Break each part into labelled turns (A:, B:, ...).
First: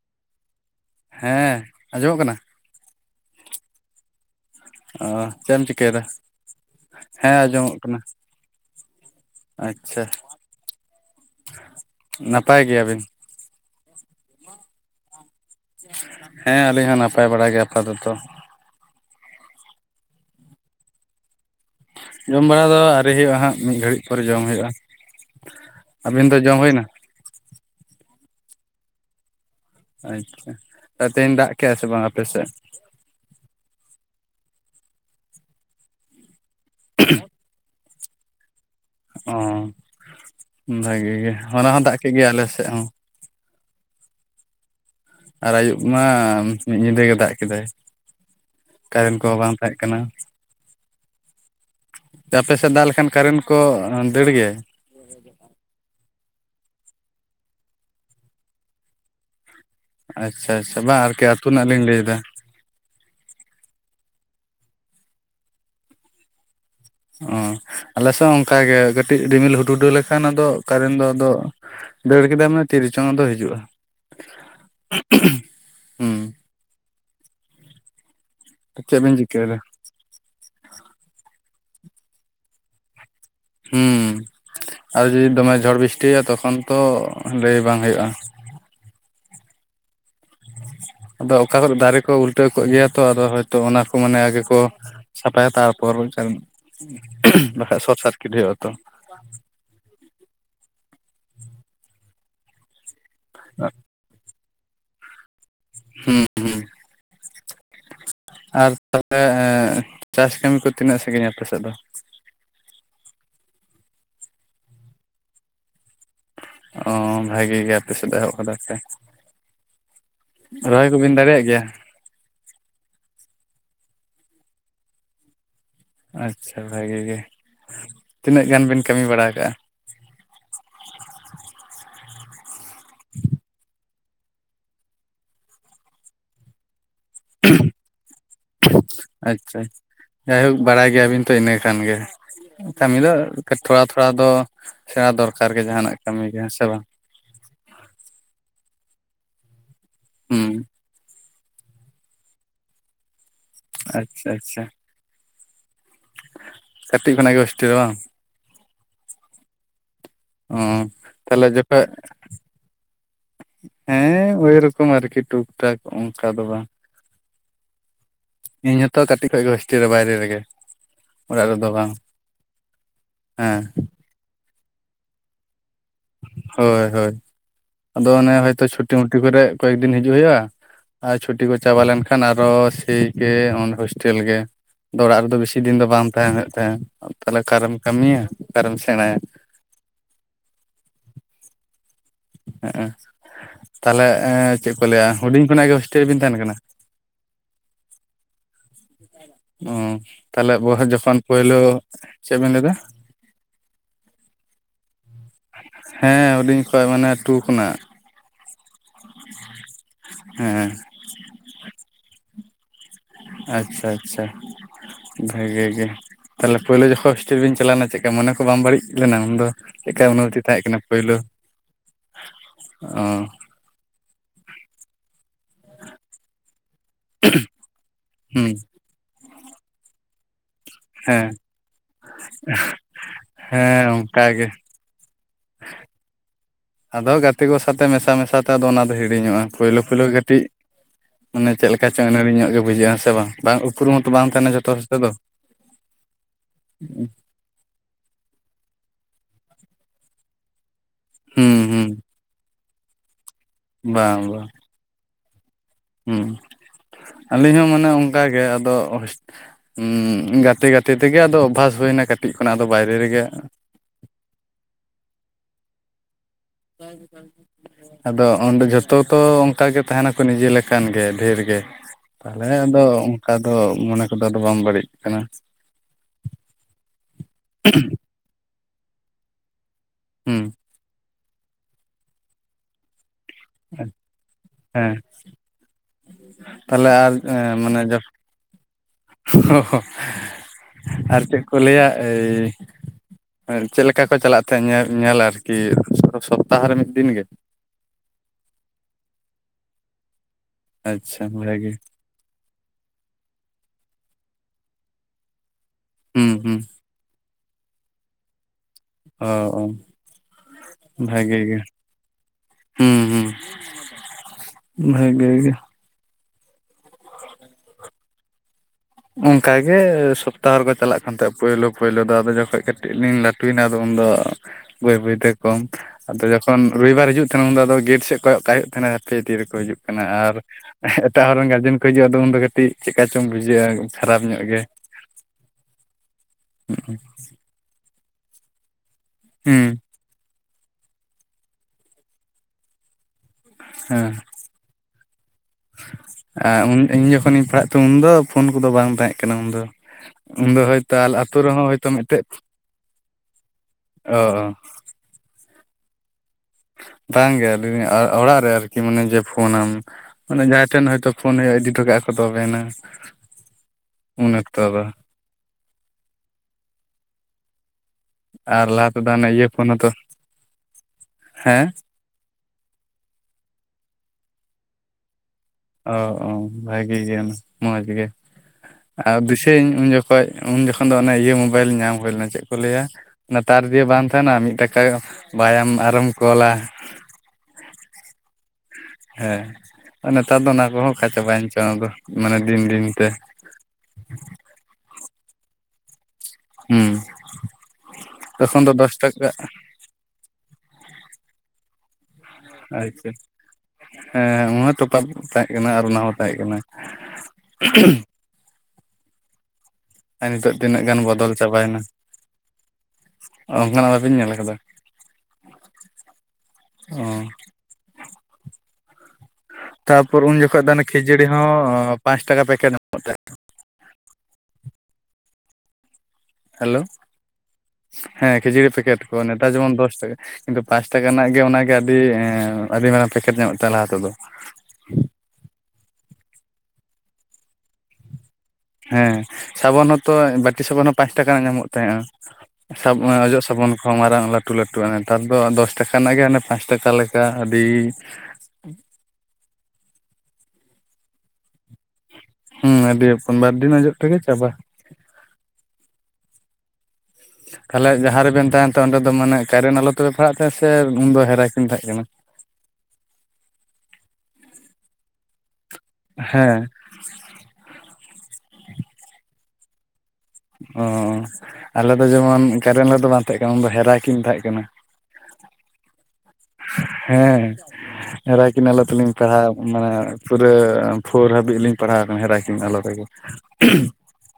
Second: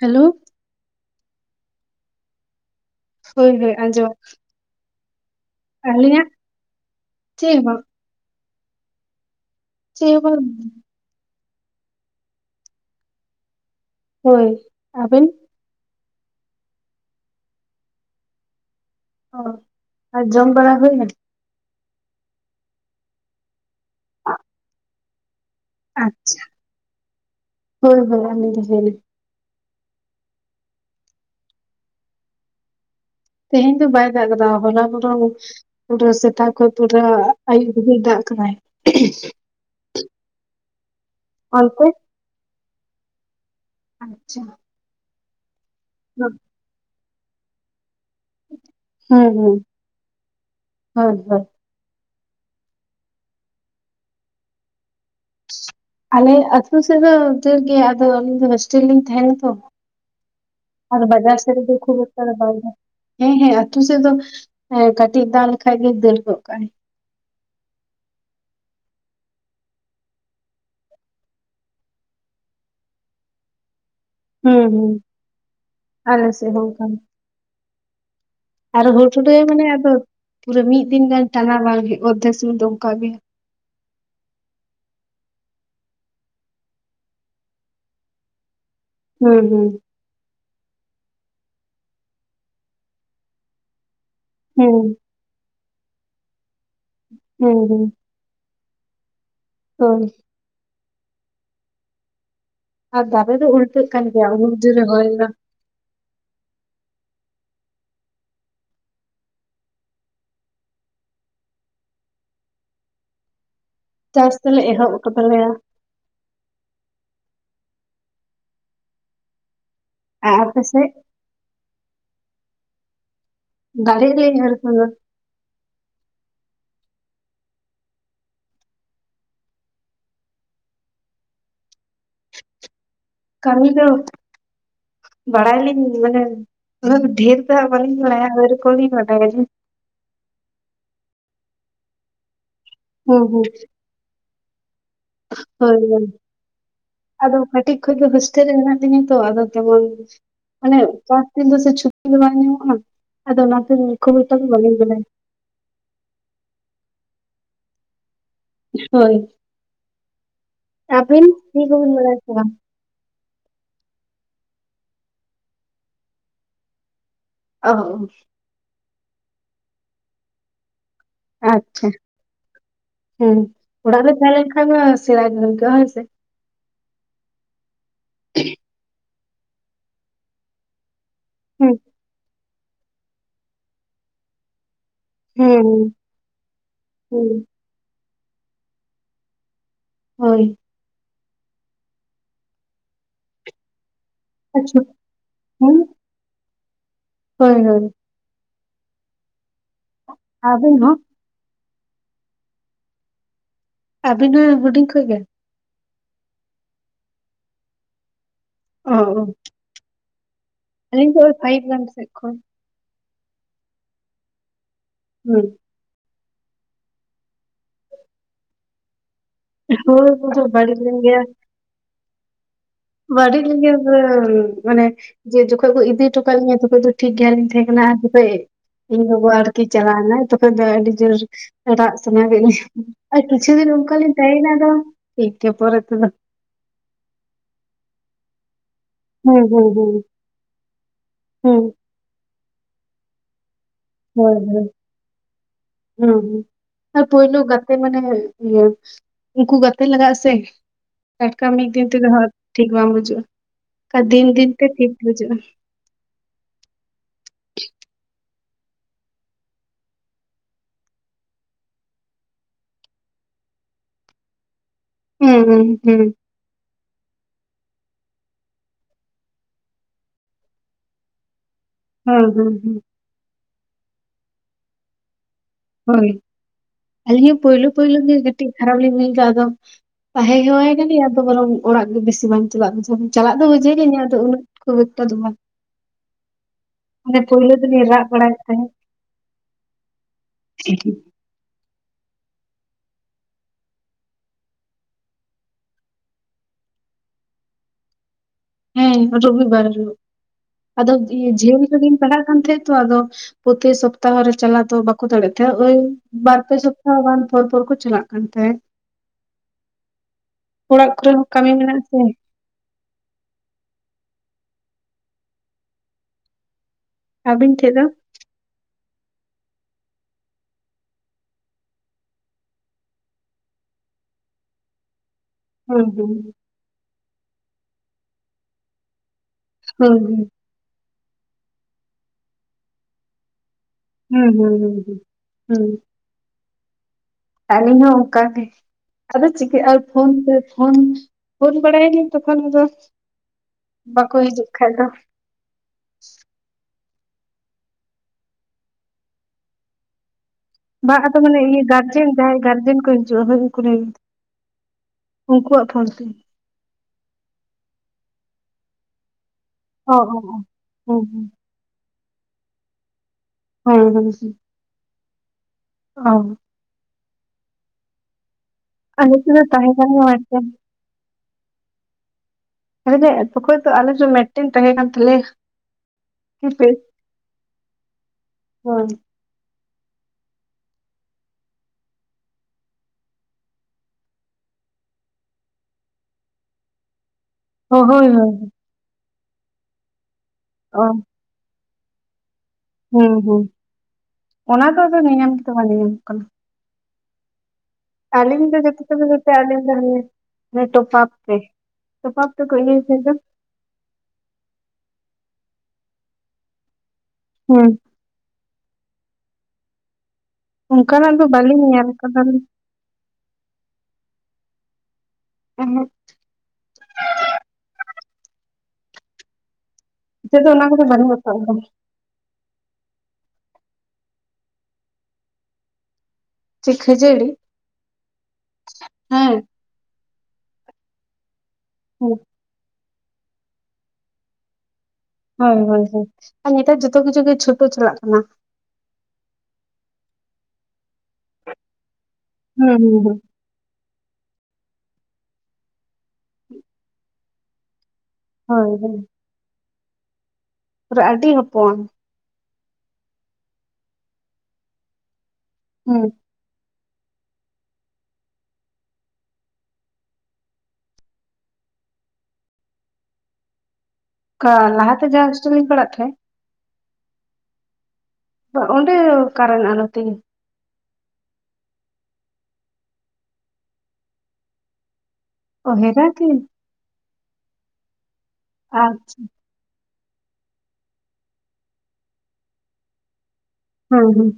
A: Hello,
B: ᱦᱮᱸ ᱟᱸᱡᱚᱢᱚᱜ ᱠᱟᱱᱟ?
A: ᱦᱳᱭ ᱦᱳᱭ ᱟᱸᱡᱚᱢᱚ,
B: ᱚ ᱪᱮᱫ ᱮᱢ ᱪᱤᱠᱟᱹᱭᱟ? ᱦᱮᱸ
A: ᱪᱮᱫ ᱦᱚᱸ
B: ᱟᱸᱡᱚᱢᱚᱜ
A: ᱵᱟᱝ
B: ᱠᱟᱱᱟ᱾ ᱟᱪᱪᱷᱟ
A: ᱪᱮᱫ ᱦᱚᱸ ᱵᱟᱝ
B: ᱱᱟᱯᱟᱭ ᱜᱮᱭᱟᱵᱤᱱ?
A: ᱦᱳᱭ, ᱟᱵᱤᱱ?
B: ᱦᱮᱸ ᱟᱹᱞᱤᱧ ᱦᱚᱸ ᱱᱟᱯᱟᱭ ᱵᱟᱲᱟ ᱜᱮ ᱟᱯᱟᱛᱚᱛᱚ᱾
A: ᱚ ᱟᱨ ᱡᱚᱢ ᱵᱟᱲᱟ ᱦᱩᱭᱱᱟ?
B: ᱡᱚᱢ ᱵᱟᱲᱟ ᱫᱚ ᱟᱹᱣᱨᱤ ᱦᱩᱭᱩᱜ-ᱟ ᱦᱟᱸᱜ ᱢᱤᱫ ᱜᱷᱟᱹᱲᱤᱡ ᱯᱚᱨᱮ ᱡᱚᱢ ᱦᱩᱭᱩᱜ-ᱟ᱾
A: ᱟᱪᱪᱷᱟ ᱦᱳᱭ ᱦᱳᱭ ᱟᱢ [unintelligible]
B: ᱟᱪᱪᱷᱟ ᱛᱮᱦᱮᱧ ᱫᱟᱜ ᱠᱮᱫᱟᱭ ᱥᱮ ᱵᱟᱝ ᱟᱯᱮ ᱥᱮᱫ?
A: ᱛᱮᱦᱮᱧ ᱫᱚ ᱵᱟᱭ ᱫᱟᱜ ᱠᱮᱫᱟ ᱦᱚᱞᱟ ᱵᱚᱨᱚᱝ ᱯᱩᱨᱟᱹ ᱥᱮᱛᱟᱜ ᱠᱷᱚᱱ ᱯᱩᱨᱟᱹ ᱟᱹᱭᱩᱵ᱾ ᱫᱷᱟᱵᱤᱡ ᱫᱟᱜ ᱠᱟᱫᱟᱭ᱾
B: ᱚ ᱵᱷᱟᱜᱤ ᱜᱮ ᱦᱚᱞᱟ
A: ᱚᱱᱛᱮ
B: ᱦᱚᱸ ᱫᱟᱜ ᱠᱮᱫ ᱜᱮᱭᱟ ᱟᱞᱮ ᱥᱮᱫ ᱦᱚᱸ᱾
A: ᱟᱪᱪᱷᱟ᱾
B: ᱟᱨ ᱟᱹᱭᱩᱵ ᱢᱟ ᱢᱤᱫ ᱧᱤᱫᱟᱹ ᱜᱮ ᱫᱟᱜ ᱠᱮᱫᱟᱭ᱾ ᱠᱟᱨᱮᱱᱴ
A: ᱦᱩᱸ
B: ᱠᱚ ᱵᱟᱝ
A: ᱦᱩᱸ
B: ᱛᱟᱦᱮᱸ ᱠᱟᱱᱟ᱾
A: ᱦᱳᱭ ᱦᱳᱭ
B: ᱟᱯᱮ ᱥᱮᱫ ᱫᱟᱜ ᱞᱮᱠᱷᱟᱱ ᱠᱟᱨᱮᱱᱴ ᱠᱚ ᱫᱟᱹᱲ ᱜᱮᱭᱟᱭ?
A: ᱟᱞᱮ ᱟᱹᱛᱩ ᱥᱮᱫ ᱫᱚᱭ ᱫᱟᱹᱲ ᱜᱮᱭᱟ ᱟᱫᱚ ᱟᱞᱤᱧ ᱫᱚ ᱦᱚᱥᱴᱮᱞ ᱨᱮᱞᱤᱧ ᱛᱟᱦᱮᱱ ᱟ ᱛᱚ᱾
B: ᱟᱪᱪᱷᱟ ᱟᱪᱪᱷᱟ ᱵᱟᱝ
A: ᱟᱨ
B: ᱟᱨᱠᱤ
A: ᱵᱟᱡᱟᱨ
B: ᱟᱹᱛᱩ
A: ᱥᱮᱫ
B: ᱨᱮᱱᱟᱜ
A: ᱫᱚ
B: ᱞᱤᱧ
A: ᱠᱷᱩᱵ
B: ᱞᱟᱹᱭ ᱮᱫᱟ
A: ᱮᱠᱴᱟ ᱫᱚ ᱵᱟᱭ ᱫᱟᱹᱲ ᱟ, ᱦᱮᱸ ᱦᱮᱸ ᱟᱛᱩ ᱥᱮᱫ ᱫᱚ ᱠᱟᱹᱴᱤᱡ ᱫᱟᱜ ᱞᱮᱠᱷᱟᱡ ᱜᱮ ᱫᱟᱹᱲ ᱜᱚᱜ ᱠᱟᱜᱟᱭ᱾
B: ᱚ ᱟᱞᱮ ᱥᱮᱫ ᱚᱱᱠᱟᱜᱮ ᱠᱟᱹᱴᱤᱡ ᱨᱤᱢᱤᱞ ᱦᱩᱰᱦᱩᱰᱟᱹ ᱞᱮᱠᱷᱟᱱ ᱟᱫᱚ ᱠᱟᱨᱮᱱ ᱫᱚ ᱟᱫᱚ ᱫᱟᱹᱲ ᱠᱮᱫᱟᱭ ᱢᱟᱱᱮ ᱛᱤ ᱨᱮ ᱪᱚᱝ ᱟᱫᱚ ᱦᱤᱡᱩᱜ-ᱟ᱾
A: ᱦᱩᱸ ᱦᱩᱸ ᱟᱞᱮ
B: ᱦᱩᱸ
A: ᱥᱮᱫ ᱦᱚ ᱚᱱᱠᱟ ᱜᱮ᱾ ᱟᱨ
B: ᱪᱮᱫ ᱵᱮᱱ
A: ᱦᱩᱰᱦᱩᱰᱟᱹ
B: ᱪᱤᱠᱟᱹᱭᱮᱫᱟ
A: ᱢᱟᱱᱮ ᱟᱫᱚ ᱯᱩᱨᱟᱹ ᱢᱤᱫ ᱫᱤᱱ ᱜᱟᱱ ᱴᱟᱱᱟ ᱵᱟᱝ ᱦᱩᱭᱩᱜ ᱚᱨᱫᱷᱥ ᱥᱚᱢᱚᱭ ᱫᱚ ᱚᱱᱠᱟ ᱜᱮ,
B: ᱦᱩᱸ ᱟᱨ ᱡᱩᱫᱤ ᱫᱚᱢᱮ ᱡᱷᱚᱲ ᱵᱤᱥᱴᱤᱭᱟ ᱛᱚᱠᱷᱚᱱ ᱛᱚ ᱞᱟᱹᱭ ᱵᱟᱝ ᱦᱩᱭᱩᱜ-ᱟ᱾
A: ᱦᱩᱸ ᱦᱩᱸ,
B: ᱟᱫᱚ ᱚᱠᱟ ᱠᱚᱨᱮᱫ ᱫᱟᱨᱮ ᱠᱚ ᱩᱞᱴᱟᱹᱣ ᱠᱚᱜ ᱜᱮᱭᱟ ᱛᱚ ᱟᱫᱚ ᱦᱚᱭᱛᱚ ᱚᱱᱟ ᱠᱚ ᱢᱟᱱᱮ ᱟᱜᱮ ᱠᱚ
A: ᱦᱩᱸ
B: ᱥᱟᱯᱷᱟᱭᱟ ᱛᱟᱨᱯᱚᱨ
A: ᱦᱩᱸ
B: ᱵᱟᱠᱷᱟᱱ
A: ᱦᱩᱸ
B: ᱥᱚᱨᱚᱴ ᱥᱟᱨᱠᱤᱴ ᱦᱩᱭᱩᱜ ᱟᱛᱚ,
A: ᱦᱳᱭ, ᱟᱨ ᱫᱟᱨᱮ ᱫᱚ ᱩᱞᱴᱟᱹᱞ ᱠᱟᱱ ᱜᱮᱭᱟ ᱩᱱᱟᱹᱜ ᱡᱳᱨᱮ ᱦᱚᱭ ᱫᱟ,
B: ᱦᱩᱸ ᱦᱩᱸ᱾ ᱟᱨ ᱛᱟᱦᱚᱞᱮ ᱪᱟᱥ ᱠᱟᱹᱢᱤ ᱠᱚ ᱛᱤᱱᱟᱹᱜ ᱥᱟᱺᱜᱤᱧ ᱟᱯᱮᱥᱮᱫ ᱫᱚ?
A: ᱪᱟᱥ ᱫᱚᱞᱮ ᱮᱦᱚᱵ ᱠᱟᱫᱟᱞᱮᱭᱟ᱾
B: ᱚ ᱵᱷᱟᱜᱮ ᱜᱮᱭᱟ ᱟᱯᱮ ᱥᱮᱫ ᱫᱚ ᱮᱦᱚᱵ ᱠᱟᱫᱟ ᱯᱮ᱾
A: ᱟᱨ ᱟᱯᱮ ᱥᱮᱫ
B: ᱨᱚᱦᱚᱭ ᱠᱚᱵᱤᱱ ᱫᱟᱲᱮᱭᱟᱜ ᱜᱮᱭᱟ,
A: ᱫᱟᱨᱮ ᱳᱭ ᱨᱚᱠᱚᱢ ᱫᱚ [inaudible]
B: ᱟᱪᱪᱷᱟ ᱵᱷᱟᱜᱮ ᱜᱮ ᱛᱤᱱᱟᱹᱜ ᱜᱟᱱ ᱵᱮᱱ ᱠᱟᱹᱢᱤ ᱵᱟᱲᱟ ᱠᱟᱜ-ᱟ᱾ [unintelligible]
A: ᱠᱟᱹᱢᱤ ᱫᱚ ᱵᱟᱲᱟᱭᱟ ᱞᱤᱧ ᱢᱟᱱᱮ ᱩᱱᱟᱹᱜᱼᱼ ᱰᱷᱮᱨ ᱫᱚᱦᱟᱜ ᱵᱟᱞᱤᱧ ᱵᱟᱲᱟᱭ ᱳᱭ ᱨᱚᱠᱚᱢ ᱞᱤᱧ ᱵᱟᱲᱟᱭ-ᱟ ᱞᱤᱧ᱾
B: ᱟᱪᱪᱷᱟ ᱡᱟᱭᱦᱳᱠ ᱵᱟᱲᱟᱭ ᱜᱮᱭᱟᱵᱤᱱ ᱛᱚ ᱤᱱᱟᱹ ᱠᱷᱟᱱ ᱜᱮ ᱠᱟᱹᱢᱤ ᱫᱚ
A: ᱦᱩᱸ ᱦᱩᱸ
B: ᱛᱷᱚᱲᱟ ᱛᱷᱚᱲᱟ ᱫᱚ᱾ ᱥᱮᱬᱟ ᱫᱚᱨᱠᱟᱨ ᱜᱮ
A: ᱦᱳᱭ
B: ᱡᱟᱦᱟᱱᱟᱜ
A: ᱦᱳᱭ
B: ᱠᱟᱹᱢᱤ ᱜᱮ ᱦᱮᱸ ᱥᱮ ᱵᱟᱝ᱾
A: ᱟᱫᱚ ᱠᱟᱹᱴᱤᱡ ᱠᱷᱚᱡ ᱫᱚ ᱦᱳᱥᱴᱮᱞ ᱨᱮ ᱦᱮᱱᱟᱜ ᱞᱤᱧᱟ ᱛᱚ ᱟᱫᱚ ᱛᱮᱢᱚᱱ
B: ᱦᱩᱸ
A: ᱢᱟᱱᱮ ᱪᱟᱥ ᱫᱤᱱ ᱫᱚ, ᱵᱟᱝ ᱧᱟᱢᱚᱜ-ᱟ ᱟᱫᱚ ᱚᱱᱟᱛᱮ ᱠᱷᱩᱵ
B: ᱟᱪᱪᱷᱟ
A: ᱮᱠᱴᱟ ᱫᱚ
B: ᱟᱪᱪᱷᱟ
A: ᱵᱚᱞᱮᱼᱼ
B: ᱠᱟᱹᱴᱤᱡ ᱠᱷᱚᱱᱟᱜ ᱜᱮ ᱦᱳᱥᱴᱤ ᱨᱮ ᱵᱟᱝ?
A: ᱦᱳᱭ
B: ᱚ
A: ᱟᱵᱤᱱ
B: ᱛᱟᱦᱚᱞᱮ
A: ᱥᱤᱭᱩᱜ
B: ᱡᱚᱠᱷᱚᱡ
A: ᱠᱩᱵᱤᱱ ᱵᱟᱲᱟᱭᱟ ᱥᱮ ᱵᱟᱝ?
B: ᱦᱮᱸ ᱳᱭᱨᱚᱠᱚᱢ ᱟᱨᱠᱤ, ᱴᱩᱠ ᱴᱟᱠ ᱚᱱᱠᱟ ᱫᱚ ᱵᱟᱝ᱾
A: ᱚᱦᱚᱻ
B: ᱤᱧ ᱦᱚᱛᱚ ᱠᱟᱹᱴᱤᱡ ᱠᱷᱚᱡ ᱜᱮ ᱦᱳᱥᱴᱮ ᱨᱮ ᱵᱟᱭᱨᱮ ᱨᱮᱜᱮ᱾ ᱚᱲᱟᱜ ᱨᱮᱫᱚ
A: ᱟᱪᱪᱷᱟ
B: ᱵᱟᱝ
A: ᱦᱮᱸ ᱚᱲᱟᱜ ᱨᱮ ᱛᱟᱦᱮᱸ ᱞᱮᱱᱠᱷᱟᱱ ᱫᱚ ᱥᱮᱲᱟ ᱜᱮ ᱦᱳᱭ ᱠᱚᱜ-ᱟ ᱦᱮᱸ ᱥᱮ᱾
B: ᱦᱳᱭ ᱦᱳᱭ ᱟᱫᱚ ᱚᱱᱮ ᱦᱚᱭᱛᱚ ᱪᱷᱩᱴᱤᱢᱩᱴᱤ ᱠᱚᱨᱮᱜ ᱠᱚᱭᱮᱠ ᱫᱤᱱ ᱦᱤᱡᱩᱜ ᱦᱳᱭᱳᱜᱼᱟ᱾ ᱟᱨ ᱪᱷᱩᱴᱤ ᱠᱚ
A: ᱦᱮᱸ
B: ᱪᱟᱵᱟ ᱞᱮᱱᱠᱷᱟᱱ ᱟᱨᱦᱚ ᱥᱮᱭ ᱜᱮ ᱚᱸᱰᱮ ᱦᱳᱥᱴᱮᱞ ᱜᱮ᱾ ᱟᱫᱚ ᱚᱲᱟᱜ ᱨᱮᱫᱚ ᱵᱮᱥᱤ
A: ᱦᱮᱸ
B: ᱫᱤᱱ ᱫᱚ ᱵᱟᱝ ᱛᱟᱦᱮ ᱦᱳᱭᱳᱜ ᱛᱟᱦᱮᱸᱜ
A: ᱦᱮᱸ
B: ᱛᱟᱦᱞᱮ ᱚᱠᱟᱨᱮᱢ ᱠᱟᱹᱢᱤᱭᱟ ᱚᱠᱟᱨᱮᱢ ᱥᱮᱬᱟᱭᱟ᱾
A: ᱦᱳᱭ᱾
B: ᱦᱮᱸᱜ-ᱮ ᱛᱟᱞᱦᱮ ᱪᱮᱫ
A: ᱟᱪᱪᱷᱟ
B: ᱠᱚ ᱞᱟᱹᱭᱟ ᱦᱩᱰᱤᱧ ᱠᱷᱚᱱᱟᱜ ᱜᱮ
A: ᱦᱮᱸ
B: ᱦᱳᱥᱴᱮᱞ ᱨᱤᱵᱤᱱ ᱛᱟᱦᱮᱱ ᱠᱟᱱᱟ᱾
A: ᱦᱳᱭ ᱦᱳᱭ᱾
B: ᱚ ᱛᱟᱦᱞᱮ
A: ᱟᱹᱵᱤᱱ
B: ᱵᱚᱦᱟ
A: ᱦᱚᱸ?
B: ᱡᱚᱠᱷᱚᱱ ᱯᱟᱹᱭᱞᱟᱹ ᱪᱮᱫ ᱵᱮᱱ ᱞᱟᱹᱭᱫᱟ?
A: ᱟᱵᱤᱱ ᱦᱚᱸ ᱦᱩᱰᱤ ᱠᱷᱚᱡ ᱜᱮ?
B: ᱦᱮᱸ ᱦᱩᱸᱰᱤᱧ ᱠᱷᱚᱡ ᱢᱟᱱᱮ ᱴᱩ ᱠᱷᱚᱱᱟᱜ᱾
A: ᱚᱻ
B: ᱦᱮᱸᱻ
A: ᱟᱞᱤᱧ ᱫᱚ ᱯᱷᱟᱭᱤᱵᱽ ᱜᱟᱱ ᱥᱮᱜ ᱠᱷᱚᱱ᱾
B: ᱟᱪᱪᱷᱟ ᱟᱪᱪᱷᱟ ᱵᱷᱟᱹᱜᱮ ᱜᱮ᱾ ᱛᱟᱦᱚᱞᱮ ᱯᱟᱹᱭᱞᱟᱹ ᱡᱚᱠᱷᱚ ᱦᱳᱥᱴᱮᱞ ᱵᱤᱱ ᱪᱟᱞᱟᱣᱱᱟ ᱪᱮᱜᱠᱟ ᱢᱚᱱᱮ ᱠᱚ ᱵᱟᱝ ᱵᱟᱹᱲᱤᱡ ᱞᱮᱱᱟ ᱩᱱᱫᱚ᱾ ᱪᱮᱜᱠᱟ
A: ᱦᱳᱭ ᱠᱚᱫᱚ
B: [inaudible] ᱛᱟᱦᱮᱸ ᱠᱟᱱᱟ
A: ᱵᱟᱹᱲᱤᱡ ᱞᱮᱱ
B: ᱯᱟᱹᱭᱞᱟᱹ
A: ᱜᱮᱭᱟ ᱵᱟᱹᱲᱤᱡ [inaudible] ᱢᱟᱱᱮ ᱡᱮ ᱡᱚᱠᱷᱚᱡ ᱠᱚ ᱤᱫᱤ ᱦᱚᱴᱚ ᱠᱟᱜ ᱞᱤᱧᱟᱹ ᱛᱚᱠᱷᱚᱡ ᱫᱚᱼᱼ ᱴᱷᱤᱠ ᱜᱮᱭᱟᱞᱤᱧ ᱛᱟᱦᱮᱸ ᱠᱟᱱᱟ ᱟᱨ ᱡᱚᱠᱷᱚᱡ
B: ᱦᱩᱸ
A: ᱤᱧ ᱜᱚᱜᱚ ᱟᱨᱠᱤ ᱪᱟᱞᱟᱣᱱᱟᱭᱼᱼ ᱟᱹᱰᱤ ᱡᱳᱨ
B: ᱦᱮᱸ
A: ᱨᱟᱜ ᱥᱟᱱᱟ ᱠᱮᱫ ᱞᱤᱧᱟ ᱟᱨ ᱠᱤᱪᱷᱩ ᱫᱤᱱ
B: ᱦᱮᱸ
A: ᱚᱱᱠᱟ ᱞᱤᱧ
B: ᱚᱱᱠᱟᱜᱮ
A: ᱛᱟᱦᱮᱸᱭᱮᱱᱟ ᱟᱫᱚ᱾ ᱪᱮᱜ ᱪᱚ ᱯᱚᱨᱮ ᱛᱮᱫᱚ᱾
B: ᱟᱫᱚ ᱜᱟᱛᱮ ᱠᱚ ᱥᱟᱛᱮᱜ ᱢᱮᱥᱟ ᱢᱮᱥᱟ ᱛᱟ ᱫᱚ ᱚᱱᱟ ᱫᱚ
A: ᱦᱩᱸ
B: ᱦᱤᱲᱤᱧᱚᱜᱼᱟ
A: ᱦᱩᱸ
B: ᱯᱟᱹᱭᱞᱟᱹ
A: ᱦᱩᱸ
B: ᱯᱟᱹᱭᱞᱟᱹ ᱠᱟᱹᱴᱤᱡ ᱢᱟᱱᱮ
A: ᱦᱩᱸ
B: ᱪᱮᱫ ᱞᱮᱠᱟ ᱪᱚᱝ ᱟᱹᱱᱟᱹᱲᱤᱧᱚᱜ ᱜᱮ ᱵᱩᱡᱷᱟᱹᱜᱼᱟ ᱥᱮ ᱵᱟᱝ᱾ ᱵᱟᱝ ᱩᱯᱨᱩᱢ ᱦᱚᱸᱛᱚ ᱵᱟᱝ
A: ᱦᱳᱭ
B: ᱛᱟᱦᱮᱱᱟ
A: ᱦᱳᱭ
B: ᱡᱷᱚᱛᱚ ᱦᱚᱲ ᱥᱟᱛᱮᱜ ᱫᱚ᱾
A: ᱦᱳᱭ ᱢᱟᱱᱮ ᱤᱭᱟᱹ ᱩᱱᱠᱩ ᱜᱟᱛᱮ ᱞᱟᱜᱟᱜ-ᱟ ᱥᱮ ᱴᱟᱴᱠᱟ
B: ᱦᱩᱸ
A: ᱢᱤᱫ
B: ᱦᱩᱸ
A: ᱫᱤᱱ ᱛᱮᱫᱚ ᱦᱟᱸᱜᱼᱼ ᱴᱷᱤᱠ ᱵᱟᱝ ᱵᱩᱡᱩᱜ-ᱟ
B: ᱵᱟᱝ
A: ᱫᱤᱱ
B: ᱵᱟᱝ
A: ᱫᱤᱱ ᱛᱮ ᱴᱷᱤᱠ ᱵᱩᱡᱩᱜ-ᱟ᱾
B: ᱦᱩᱸ ᱟᱹᱞᱤᱧ ᱦᱚᱸ ᱢᱟᱱᱮ ᱚᱱᱠᱟ ᱜᱮ ᱟᱫᱚ ᱦᱳᱥ ᱜᱟᱛᱮ ᱜᱟᱛᱮ ᱛᱮᱜᱮ ᱟᱫᱚ ᱚᱵᱵᱷᱟᱥ ᱦᱩᱭᱱᱟ, ᱠᱟᱹᱴᱤᱡ ᱠᱷᱚᱱᱟᱜ ᱟᱫᱚ ᱵᱟᱭᱨᱮ ᱨᱮᱜᱮ᱾
A: ᱦᱩᱸ ᱦᱩᱸ ᱾
B: [unintelligible] ᱟᱫᱚ ᱚᱸᱰᱮ ᱡᱷᱚᱛᱚ ᱛᱚ ᱚᱱᱠᱟ ᱜᱮ ᱛᱟᱦᱮᱱᱟᱠᱚ ᱱᱤᱡᱮ ᱞᱮᱠᱟᱱ ᱜᱮ ᱰᱷᱮᱨ ᱜᱮ᱾
A: ᱦᱳᱭ
B: ᱛᱟᱦᱞᱮ
A: ᱦᱳᱭ ᱦᱳᱭ
B: ᱟᱫᱚ ᱚᱱᱠᱟ ᱫᱚ ᱢᱚᱱᱮ ᱠᱚᱫᱚ ᱟᱫᱚ ᱵᱟᱝ ᱵᱟᱹᱲᱤᱡ ᱠᱟᱱᱟ᱾
A: ᱦᱳᱭ ᱟᱹᱞᱤᱧ ᱦᱚᱸ ᱯᱟᱹᱭᱞᱟᱹ ᱯᱟᱹᱭᱞᱟᱹ ᱜᱮ ᱠᱟᱹᱴᱤᱡ ᱠᱷᱟᱨᱟᱯ ᱞᱤᱧ ᱵᱩᱡᱽᱫᱟ ᱟᱫᱚ᱾ ᱛᱟᱦᱮᱸ
B: ᱦᱩᱸ
A: ᱦᱚᱣᱟᱭ ᱱᱟᱞᱤᱧ ᱟᱫᱚ ᱵᱚᱨᱚᱝ ᱚᱲᱟᱜ ᱜᱮ ᱵᱮᱥᱤ ᱵᱟᱝ ᱪᱟᱞᱟᱜ ᱵᱩᱡᱷᱟᱹᱣ᱾ ᱪᱟᱞᱟᱜ ᱫᱚ ᱵᱩᱡᱷᱟᱹᱣ
B: ᱦᱮᱸ
A: ᱞᱤᱧᱟ ᱟᱫᱚ ᱩᱱᱟᱹᱜ ᱠᱷᱩᱵᱠ ᱮᱠᱴᱟ ᱫᱚ ᱵᱟᱝ᱾
B: ᱛᱟᱦᱚᱞᱮ ᱟᱨ
A: ᱢᱟᱱᱮ ᱯᱟᱹᱭᱞᱟᱹ ᱫᱤᱱᱤᱧ ᱨᱟᱜ ᱵᱟᱲᱟᱭᱮᱫ ᱛᱟᱦᱮᱸᱫ᱾
B: ᱦᱚ ᱦᱚ ᱟᱨ ᱪᱮᱜ ᱠᱚ ᱞᱟᱹᱭᱟ ᱮᱭ? ᱪᱮᱜ ᱞᱮᱠᱟ ᱠᱚ ᱪᱟᱞᱟᱜ ᱛᱟᱦᱮᱸᱜ ᱧᱮᱞ ᱧᱮᱞ ᱟᱨᱠᱤ ᱥᱚᱯᱛᱟᱦᱚ ᱨᱮ ᱢᱤᱫ ᱫᱤᱱ ᱜᱮ᱾
A: ᱦᱮᱸ ᱨᱚᱵᱤ ᱵᱟᱨ ᱨᱮ ᱟᱫᱚ
B: ᱟᱪᱪᱷᱟ ᱵᱷᱟᱜᱮ
A: [inaudible] ᱯᱟᱲᱦᱟᱜ ᱠᱟᱱ ᱛᱟᱦᱮᱸᱜ ᱛᱚ ᱟᱫᱚ ᱯᱚᱛᱤ ᱥᱚᱯᱛᱟᱦᱚ ᱨᱮ ᱪᱟᱞᱟᱜ ᱫᱚ ᱵᱟᱠᱚ ᱫᱟᱲᱮᱜ ᱛᱟᱦᱮᱸᱜ ᱳᱭ
B: ᱦᱩᱸ
A: ᱵᱟᱨ ᱯᱮ
B: ᱦᱩᱸ
A: ᱥᱚᱯ᱾ [inaudible] ᱯᱷᱳᱨ ᱯᱷᱳᱨ ᱠᱚ ᱪᱟᱞᱟᱜ ᱠᱟᱱ ᱛᱟᱦᱮᱸᱜ᱾
B: ᱚ ᱚ
A: ᱚᱲᱟᱜ ᱠᱚᱨᱮ ᱦᱚᱸ
B: ᱵᱷᱟᱜᱮ
A: ᱠᱟᱹᱢᱤ
B: ᱜᱮ
A: ᱢᱮᱱᱟᱜ-ᱟ ᱥᱮ᱾
B: ᱦᱩᱸ ᱦᱩᱸ ᱵᱷᱟᱜᱮ ᱜᱮ᱾
A: ᱟᱹᱵᱤᱱ ᱴᱷᱮᱡ ᱫᱚ᱾
B: ᱚᱝᱠᱟ ᱜᱮ ᱥᱚᱯᱛᱟᱦᱚ ᱨᱮᱠᱚ ᱪᱟᱞᱟᱜ ᱠᱟᱱ ᱛᱟᱦᱮᱸᱜ ᱯᱟᱹᱭᱞᱟᱹ ᱯᱟᱹᱭᱞᱟᱹ ᱫᱚ ᱟᱫᱚ ᱡᱚᱠᱷᱚᱡ ᱠᱟᱹᱴᱤᱡ ᱞᱤᱧ ᱞᱟᱹᱴᱩᱭᱱᱟ ᱟᱫᱚ ᱩᱱᱫᱚ᱾ ᱵᱟᱹᱭ ᱵᱟᱹᱭ ᱛᱮ ᱠᱚᱢ
A: ᱦᱩᱸ ᱦᱩᱸ
B: ᱟᱫᱚ ᱡᱚᱠᱷᱚᱱ ᱨᱚᱵᱤᱵᱟᱨ ᱦᱤᱡᱩᱜ ᱛᱟᱦᱮᱱᱟ ᱩᱱᱫᱚ ᱟᱫᱚ ᱜᱮᱴ ᱥᱮᱫ ᱠᱭᱚᱜ ᱠᱟᱜ ᱦᱩᱭᱩᱜ ᱛᱟᱦᱮᱸᱱᱟ᱾ ᱟᱯᱮ ᱛᱤᱨ ᱨᱮᱠᱚ ᱦᱤᱡᱩᱜ
A: ᱦᱩᱸ
B: ᱠᱟᱱᱟ ᱟᱨ ᱮᱴᱟᱜ ᱦᱚᱲ ᱨᱮᱱ ᱜᱟᱨᱡᱮᱱ ᱠᱚ ᱦᱤᱡᱩᱜᱼᱟ ᱟᱫᱚ ᱩᱱᱫᱚ ᱠᱟᱹᱴᱤᱡ ᱪᱤᱠᱠᱟ ᱪᱚᱝ ᱵᱩᱡᱷᱟᱹᱜᱼᱟ᱾ ᱠᱷᱟᱨᱟᱯ
A: ᱦᱩᱸ,
B: ᱧᱚᱜ
A: ᱦᱩᱸ,
B: ᱜᱮ
A: ᱦᱩᱸ, ᱦᱩᱸ, ᱦᱩᱸ᱾
B: ᱦᱩᱸ ᱾
A: ᱟᱞᱤᱧ ᱦᱚᱸ ᱚᱱᱠᱟᱜᱮ᱾ ᱟᱫᱚ ᱪᱤᱠᱟᱹᱜ-ᱟ?
B: ᱦᱩᱸ
A: ᱯᱷᱳᱱ, ᱯᱷᱳᱱ, ᱯᱷᱳᱱ ᱵᱟᱲᱟᱭᱟ ᱞᱤᱧ ᱛᱚᱠᱷᱚᱱ ᱫᱚ᱾
B: ᱦᱮᱸ
A: ᱵᱟᱠᱚ ᱦᱤᱡᱩᱜ ᱠᱷᱟᱡ ᱫᱚ᱾
B: [inaudible] ᱟᱨ ᱤᱧ ᱡᱚᱠᱷᱚᱱᱤᱧ ᱯᱟᱲᱦᱟᱜ ᱛᱮ ᱩᱱᱫᱚ ᱯᱷᱳᱱ ᱠᱚᱫᱚ ᱵᱟᱝ ᱛᱟᱦᱮᱸ ᱠᱟᱱᱟ ᱩᱱᱫᱚ᱾ ᱩᱱᱫᱚ ᱦᱳᱭᱛᱳ
A: ᱵᱟᱝ
B: ᱟᱞᱮ
A: ᱟᱫᱚ ᱢᱟᱱᱮ
B: ᱟᱹᱛᱩ
A: ᱤᱭᱟᱹ
B: ᱨᱮᱦᱚᱸ ᱦᱳᱭᱛᱳ
A: ᱜᱟᱨᱡᱮᱱ
B: ᱢᱤᱫᱴᱮᱡ
A: ᱡᱟᱦᱟᱸᱭ ᱜᱟᱨᱡᱮᱱ ᱠᱚᱭ ᱦᱤᱡᱩᱜᱼᱟ᱾
B: ᱚ
A: ᱩᱱᱠᱩᱣᱟᱜ ᱯᱷᱚᱱ ᱛᱮ᱾
B: ᱵᱟᱝ ᱜᱮ ᱟᱹᱞᱤᱧ ᱚᱲᱟᱜ ᱨᱮ ᱟᱨᱠᱤ ᱢᱟᱱᱮ᱾ ᱯᱷᱳᱱᱟᱢ
A: ᱚ ᱚ
B: ᱢᱟᱱᱮ ᱡᱟᱦᱟᱸᱭ ᱴᱷᱮᱱ
A: ᱚ
B: ᱦᱚᱭᱛᱳ
A: ᱦᱩᱸ
B: ᱯᱷᱳᱱ ᱤᱫᱤ ᱦᱚᱴᱚ ᱠᱟᱜᱼᱟ ᱠᱚ ᱛᱚᱵᱮᱱᱟ᱾
A: ᱦᱮᱸ ᱦᱮᱸ᱾
B: ᱛᱚᱵᱮ᱾
A: ᱚ
B: ᱟᱨ ᱞᱟᱦᱟ ᱛᱮᱫᱚ
A: ᱟᱞᱮ
B: ᱦᱟᱱᱮ
A: ᱥᱮᱫ ᱫᱚ
B: ᱤᱭᱟᱹ ᱯᱷᱳᱱ
A: ᱛᱟᱦᱮᱸ
B: ᱦᱚᱸᱛᱚ,
A: ᱠᱟᱱ ᱜᱮᱭᱟ ᱢᱤᱫᱴᱮᱱ
B: ᱦᱮᱸ
A: ᱟᱞᱮ ᱴᱷᱮᱡ, ᱛᱚᱠᱷᱚᱱ ᱫᱚ ᱟᱞᱮ ᱴᱷᱮᱡ ᱢᱮᱫᱴᱮᱱ ᱛᱟᱦᱮᱸ ᱠᱟᱱ ᱛᱟᱞᱮᱭᱟ᱾
B: ᱚ ᱚ
A: ᱠᱤᱯᱮᱰ
B: ᱵᱷᱟᱜᱤ ᱜᱮᱭᱟ ᱢᱟ ᱢᱚᱸᱡᱽ ᱜᱮ
A: ᱦᱳᱭ
B: ᱟᱨ᱾ ᱴᱮᱧ ᱩᱱ ᱡᱚᱠᱷᱚᱡ ᱩᱱ ᱡᱚᱠᱷᱚᱱ ᱫᱚ ᱚᱱᱮ ᱤᱭᱟᱹ ᱢᱳᱵᱟᱭᱤᱞ ᱧᱟᱢ ᱦᱩᱭ ᱞᱮᱱᱟ ᱪᱮᱫ ᱠᱚ ᱞᱟᱹᱭᱟ? ᱚᱱᱮ ᱛᱟᱨ ᱫᱤᱭᱮ ᱵᱟᱝ ᱛᱟᱦᱮᱱᱟ ᱢᱤᱫ ᱴᱟᱠᱟ ᱵᱟᱭᱟᱢ ᱟᱨᱮᱢ ᱠᱚᱞᱟ᱾
A: ᱦᱳᱭ ᱦᱳᱭ᱾
B: ᱦᱮᱸ ᱱᱮᱛᱟᱨ ᱫᱚ ᱚᱱᱟ
A: ᱚ
B: ᱠᱚᱦᱚᱸ ᱠᱟ ᱪᱟᱵᱟᱭᱮᱱ ᱪᱚ ᱟᱫᱚ? ᱢᱟᱱᱮ ᱫᱤᱱ ᱫᱤᱱ᱾ ᱛᱮ
A: ᱦᱩᱸ ᱦᱩᱸ ᱚᱱᱟ ᱫᱚ ᱟᱫᱚ ᱧᱮᱧᱟᱢ ᱛᱮᱫᱚ ᱵᱟᱝ ᱧᱮᱧᱟᱢᱚᱜ ᱠᱟᱱᱟ᱾
B: ᱦᱩᱸ ᱾
A: ᱟᱞᱤᱧ ᱫᱚ ᱟᱞ ᱴᱚᱯᱯ ᱨᱮ [unintelligible] ᱛᱚᱯᱟᱯ ᱛᱮ ᱠᱚ ᱤᱛᱟᱹ ᱛᱟᱦᱮᱽ ᱫᱚ᱾
B: [inaudible] ᱦᱮᱸ ᱚᱱᱟ ᱛᱚ ᱯᱟᱯ ᱛᱟᱦᱮᱸ ᱠᱟᱱᱟ ᱟᱨ ᱚᱱᱟ ᱦᱚᱸ ᱛᱟᱦᱮᱸ ᱠᱟᱱᱟ
A: ᱦᱩᱸ
B: [unintelligible] ᱟᱨ ᱱᱤᱛᱚᱜ ᱛᱤᱱᱟᱹᱜ ᱜᱟᱱ
A: ᱚᱱᱠᱟᱱᱟᱜ ᱫᱚ
B: ᱵᱚᱫᱚᱞ
A: ᱵᱟᱹᱞᱤᱧ
B: ᱪᱟᱵᱟᱭᱮᱱᱟ
A: ᱧᱮᱞ ᱠᱟᱫᱟ
B: ᱾ ᱚᱱᱠᱟᱱᱟᱜ ᱵᱟᱵᱮᱱ ᱧᱮᱞ ᱠᱟᱫᱟ?
A: ᱮᱦᱮᱸᱜ
B: ᱚ ᱛᱟᱯᱚᱨ ᱩᱱ
A: ᱱᱤᱛᱚᱜ
B: ᱡᱚᱠᱷᱚᱱ
A: ᱚᱱᱟ
B: ᱫᱚ ᱚᱱᱮ
A: ᱠᱚᱫᱚ ᱵᱟᱹᱱᱩᱜ
B: ᱠᱷᱤᱡᱟᱹᱲᱤ ᱦᱚᱸ
A: ᱟᱠᱟᱫᱟ
B: ᱯᱟᱸᱪ ᱴᱟᱠᱟ ᱯᱮᱠᱮᱴ [inaudible]
A: ᱪᱮ
B: ᱦᱮᱞᱳ
A: ᱠᱷᱟᱹᱡᱟᱹᱲᱤ
B: ᱦᱮᱸ ᱠᱷᱮᱡᱟᱹᱨᱤ ᱯᱮᱠᱮᱴ ᱠᱚ
A: ᱦᱮᱸ
B: ᱱᱮᱛᱟᱨ ᱡᱮᱢᱚᱱ ᱫᱚᱥ ᱴᱟᱠᱟ ᱾ ᱠᱤᱱᱛᱩ ᱯᱟᱸᱪ ᱴᱟᱠᱟ ᱱᱟᱜ ᱜᱮ ᱚᱱᱟᱜᱮ ᱟᱹᱰᱤ
A: ᱦᱳᱭ
B: ᱮᱸ ᱟᱹᱰᱤ ᱢᱟᱨᱟᱝ ᱯᱮᱠᱮᱴ ᱧᱟᱢᱚᱜ ᱛᱟᱦᱮ ᱞᱟᱦᱟ ᱛᱮ ᱫᱚ ᱾
A: ᱦᱳᱭ ᱦᱳᱭ ᱦᱳᱭ ᱟᱨ ᱱᱮᱛᱟᱨ ᱡᱚᱛᱚ ᱠᱤᱪᱷᱩ ᱜᱮ ᱪᱷᱳᱴᱟᱹ ᱪᱟᱞᱟᱜ ᱠᱟᱱᱟ ᱾
B: ᱦᱮᱸ ᱥᱟᱵᱚᱱ ᱦᱚᱸᱛᱚ ᱵᱟᱹᱴᱤ ᱥᱟᱵᱚᱱ ᱦᱚᱸ ᱯᱟᱸᱪ ᱴᱟᱠᱟ ᱱᱟᱜ ᱧᱟᱢᱚᱜ ᱛᱟᱦᱮᱸᱡᱼᱟ ᱾
A: ᱦᱩᱸ
B: ᱥᱟᱵ
A: ᱦᱩᱸ ᱦᱩᱸ
B: ᱚᱡᱚᱜ ᱥᱟᱵᱚᱱ ᱦᱚᱸ ᱢᱟᱨᱟᱝ ᱞᱟᱹᱴᱩ ᱞᱟᱹᱴᱩᱼᱟ ᱱᱮᱛᱟᱨ ᱫᱚ ᱫᱚᱥ ᱴᱟᱠᱟ ᱱᱟᱜ ᱜᱮ ᱦᱟᱱᱮ ᱯᱟᱸᱪ ᱴᱟᱠᱟ ᱞᱮᱠᱟ ᱟᱹᱰᱤ
A: ᱦᱳᱭ ᱦᱳᱭ, ᱯᱩᱨᱟᱹ ᱟᱹᱰᱤ ᱦᱚᱯᱚᱱ ᱾
B: ᱦᱩᱸ ᱟᱹᱰᱤ ᱦᱚᱯᱚᱱ ᱵᱟᱨ ᱫᱤᱱ ᱚᱡᱚᱜ ᱛᱮᱜᱮ ᱪᱟᱵᱟ ᱾
A: ᱦᱩᱸ
B: [inaudible] ᱛᱷᱟᱞᱮᱡ ᱡᱟᱦᱟᱸ ᱨᱮᱵᱮᱱ ᱛᱟᱦᱮᱱ ᱛᱟᱦᱮᱸ ᱚᱸᱰᱮ ᱫᱚ ᱢᱟᱱᱮ ᱠᱟᱨᱮᱱ ᱟᱞᱚ ᱛᱮᱯᱮ ᱯᱷᱟᱲᱟᱜ ᱛᱟᱦᱮᱸ ᱥᱮ ᱩᱱ ᱫᱚ ᱦᱮᱨᱟ ᱠᱤᱱ ᱛᱟᱦᱮᱸ ᱠᱟᱱᱟ? [inaudible]
A: ᱠᱟ ᱞᱟᱦᱟ ᱛᱮ ᱡᱟᱦᱟ ᱦᱳᱥᱴᱮᱞ ᱞᱤᱧ ᱯᱟᱲᱦᱟᱜ ᱛᱟᱦᱮᱜ ᱾
B: ᱦᱮᱸ,
A: ᱚ ᱚᱸᱰᱮ ᱠᱟᱨᱮᱱ ᱟᱞᱳ ᱛᱮᱜᱮ ᱾
B: ᱚ ᱟᱞᱮᱫᱚ ᱡᱮᱢᱚᱱ ᱠᱟᱨᱮᱱ ᱟᱞᱳ ᱫᱚ ᱵᱟᱝ ᱛᱟᱦᱮᱸ ᱠᱟᱱᱟ ᱩᱱ ᱫᱚ ᱦᱮᱨᱟ ᱠᱤᱱ ᱛᱟᱦᱮᱸᱫ ᱠᱟᱱᱟ᱾
A: ᱚ ᱦᱮᱨᱟ ᱠᱤᱱ?
B: ᱦᱮᱸ ᱦᱮᱨᱟ ᱠᱤᱱ ᱟᱞᱳ
A: ᱟᱪᱪᱷᱟ
B: ᱛᱮᱞᱤᱧ ᱯᱟᱲᱦᱟᱣ ᱢᱟᱱᱮ ᱯᱩᱨᱟᱹ ᱯᱷᱳᱨ ᱦᱟᱹᱵᱤᱡ ᱞᱤᱧ ᱯᱟᱲᱦᱟᱣ ᱠᱟᱱᱟ ᱦᱮᱨᱟ ᱠᱤᱱ ᱟᱞᱚ ᱛᱮᱜᱮ᱾
A: ᱦᱳᱜ ᱦᱩᱸ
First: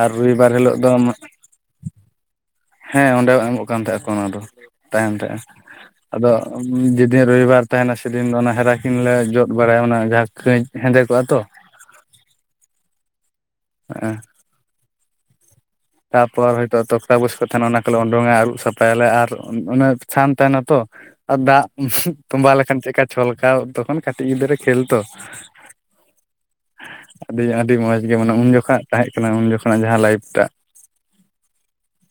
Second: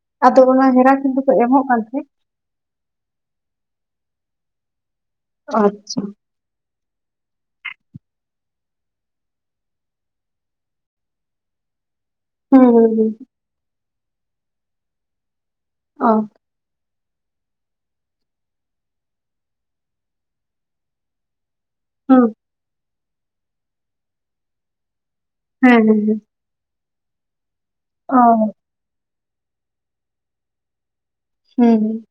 B: ᱟᱨ
A: ᱟᱫᱚ
B: ᱨᱚᱵᱤᱵᱟᱨ
A: ᱚᱱᱟ
B: ᱦᱤᱞᱳᱜ ᱫᱚ
A: ᱦᱮᱨᱟ ᱠᱤᱱ ᱫᱚᱠᱚ ᱮᱢᱚᱜ ᱠᱟᱱ ᱛᱮ?
B: ᱦᱮᱸ ᱚᱸᱰᱮ ᱮᱢᱚᱜ ᱠᱟᱱ ᱛᱟᱦᱮᱸᱫ ᱠᱚ ᱚᱱᱟ ᱫᱚ ᱛᱟᱦᱮᱱ ᱛᱟᱦᱮᱸᱜ
A: ᱟᱪᱪᱷᱟ
B: ᱟᱫᱚ ᱾ [inaudible] ᱡᱮᱫᱤᱱ ᱨᱚᱭᱤᱵᱟᱨ ᱛᱟᱦᱮᱱᱟ ᱥᱮᱫᱤᱱ ᱫᱚ ᱚᱱᱟ ᱦᱮᱨᱟᱠᱤᱱ ᱞᱮ ᱡᱚᱫ ᱵᱟᱲᱟᱭᱟ ᱚᱱᱟ ᱡᱟᱦᱟᱸ ᱠᱟᱹᱪ ᱦᱮᱸᱫᱮ ᱠᱚᱜᱼᱟ ᱛᱚ ᱾
A: ᱦᱩᱸ ᱦᱩᱸ ᱦᱩᱸ,
B: [inaudible]
A: ᱚ
B: ᱛᱟᱨᱯᱚᱨ ᱦᱚᱭᱛᱚ ᱛᱚᱠ ᱾ ᱠᱟᱜᱚᱥ ᱠᱚ ᱛᱟᱦᱮᱱᱟ ᱚᱱᱟ ᱠᱚᱞᱮ ᱩᱰᱚᱝᱼᱟ ᱟᱹᱨᱩᱵ ᱥᱟᱯᱷᱟᱭᱟᱞᱮ ᱟᱨ ᱚᱱᱟ ᱪᱷᱟᱱ ᱛᱟᱦᱮᱱᱟ ᱛᱚ ᱾ ᱟᱨ ᱫᱟᱜ
A: ᱦᱩᱸ
B: ᱛᱚᱸᱵᱟ ᱞᱮᱠᱷᱟᱱ ᱪᱮᱜᱠᱟ ᱪᱷᱚᱞᱠᱟᱣ ᱛᱚᱠᱷᱚᱱ ᱠᱟᱹᱴᱤᱡ ᱜᱤᱫᱽᱨᱟᱹ ᱠᱷᱮᱞ ᱛᱚ ᱾
A: ᱦᱮᱸ ᱦᱮᱸ ᱦᱮᱸ,
B: ᱟᱹᱰᱤ ᱟᱹᱰᱤ ᱢᱚᱡᱽ ᱜᱮ
A: ᱚ
B: ᱢᱟᱱᱮ ᱩᱱ ᱡᱚᱠᱷᱟᱜ ᱛᱟᱦᱮᱸᱡ ᱠᱟᱱᱟ ᱩᱱ ᱡᱚᱠᱷᱚᱱᱟᱜ ᱡᱟᱦᱟᱸ ᱞᱟᱭᱤᱯᱷᱴᱟᱜ ᱾
A: ᱦᱩᱸ ᱦᱩᱸ,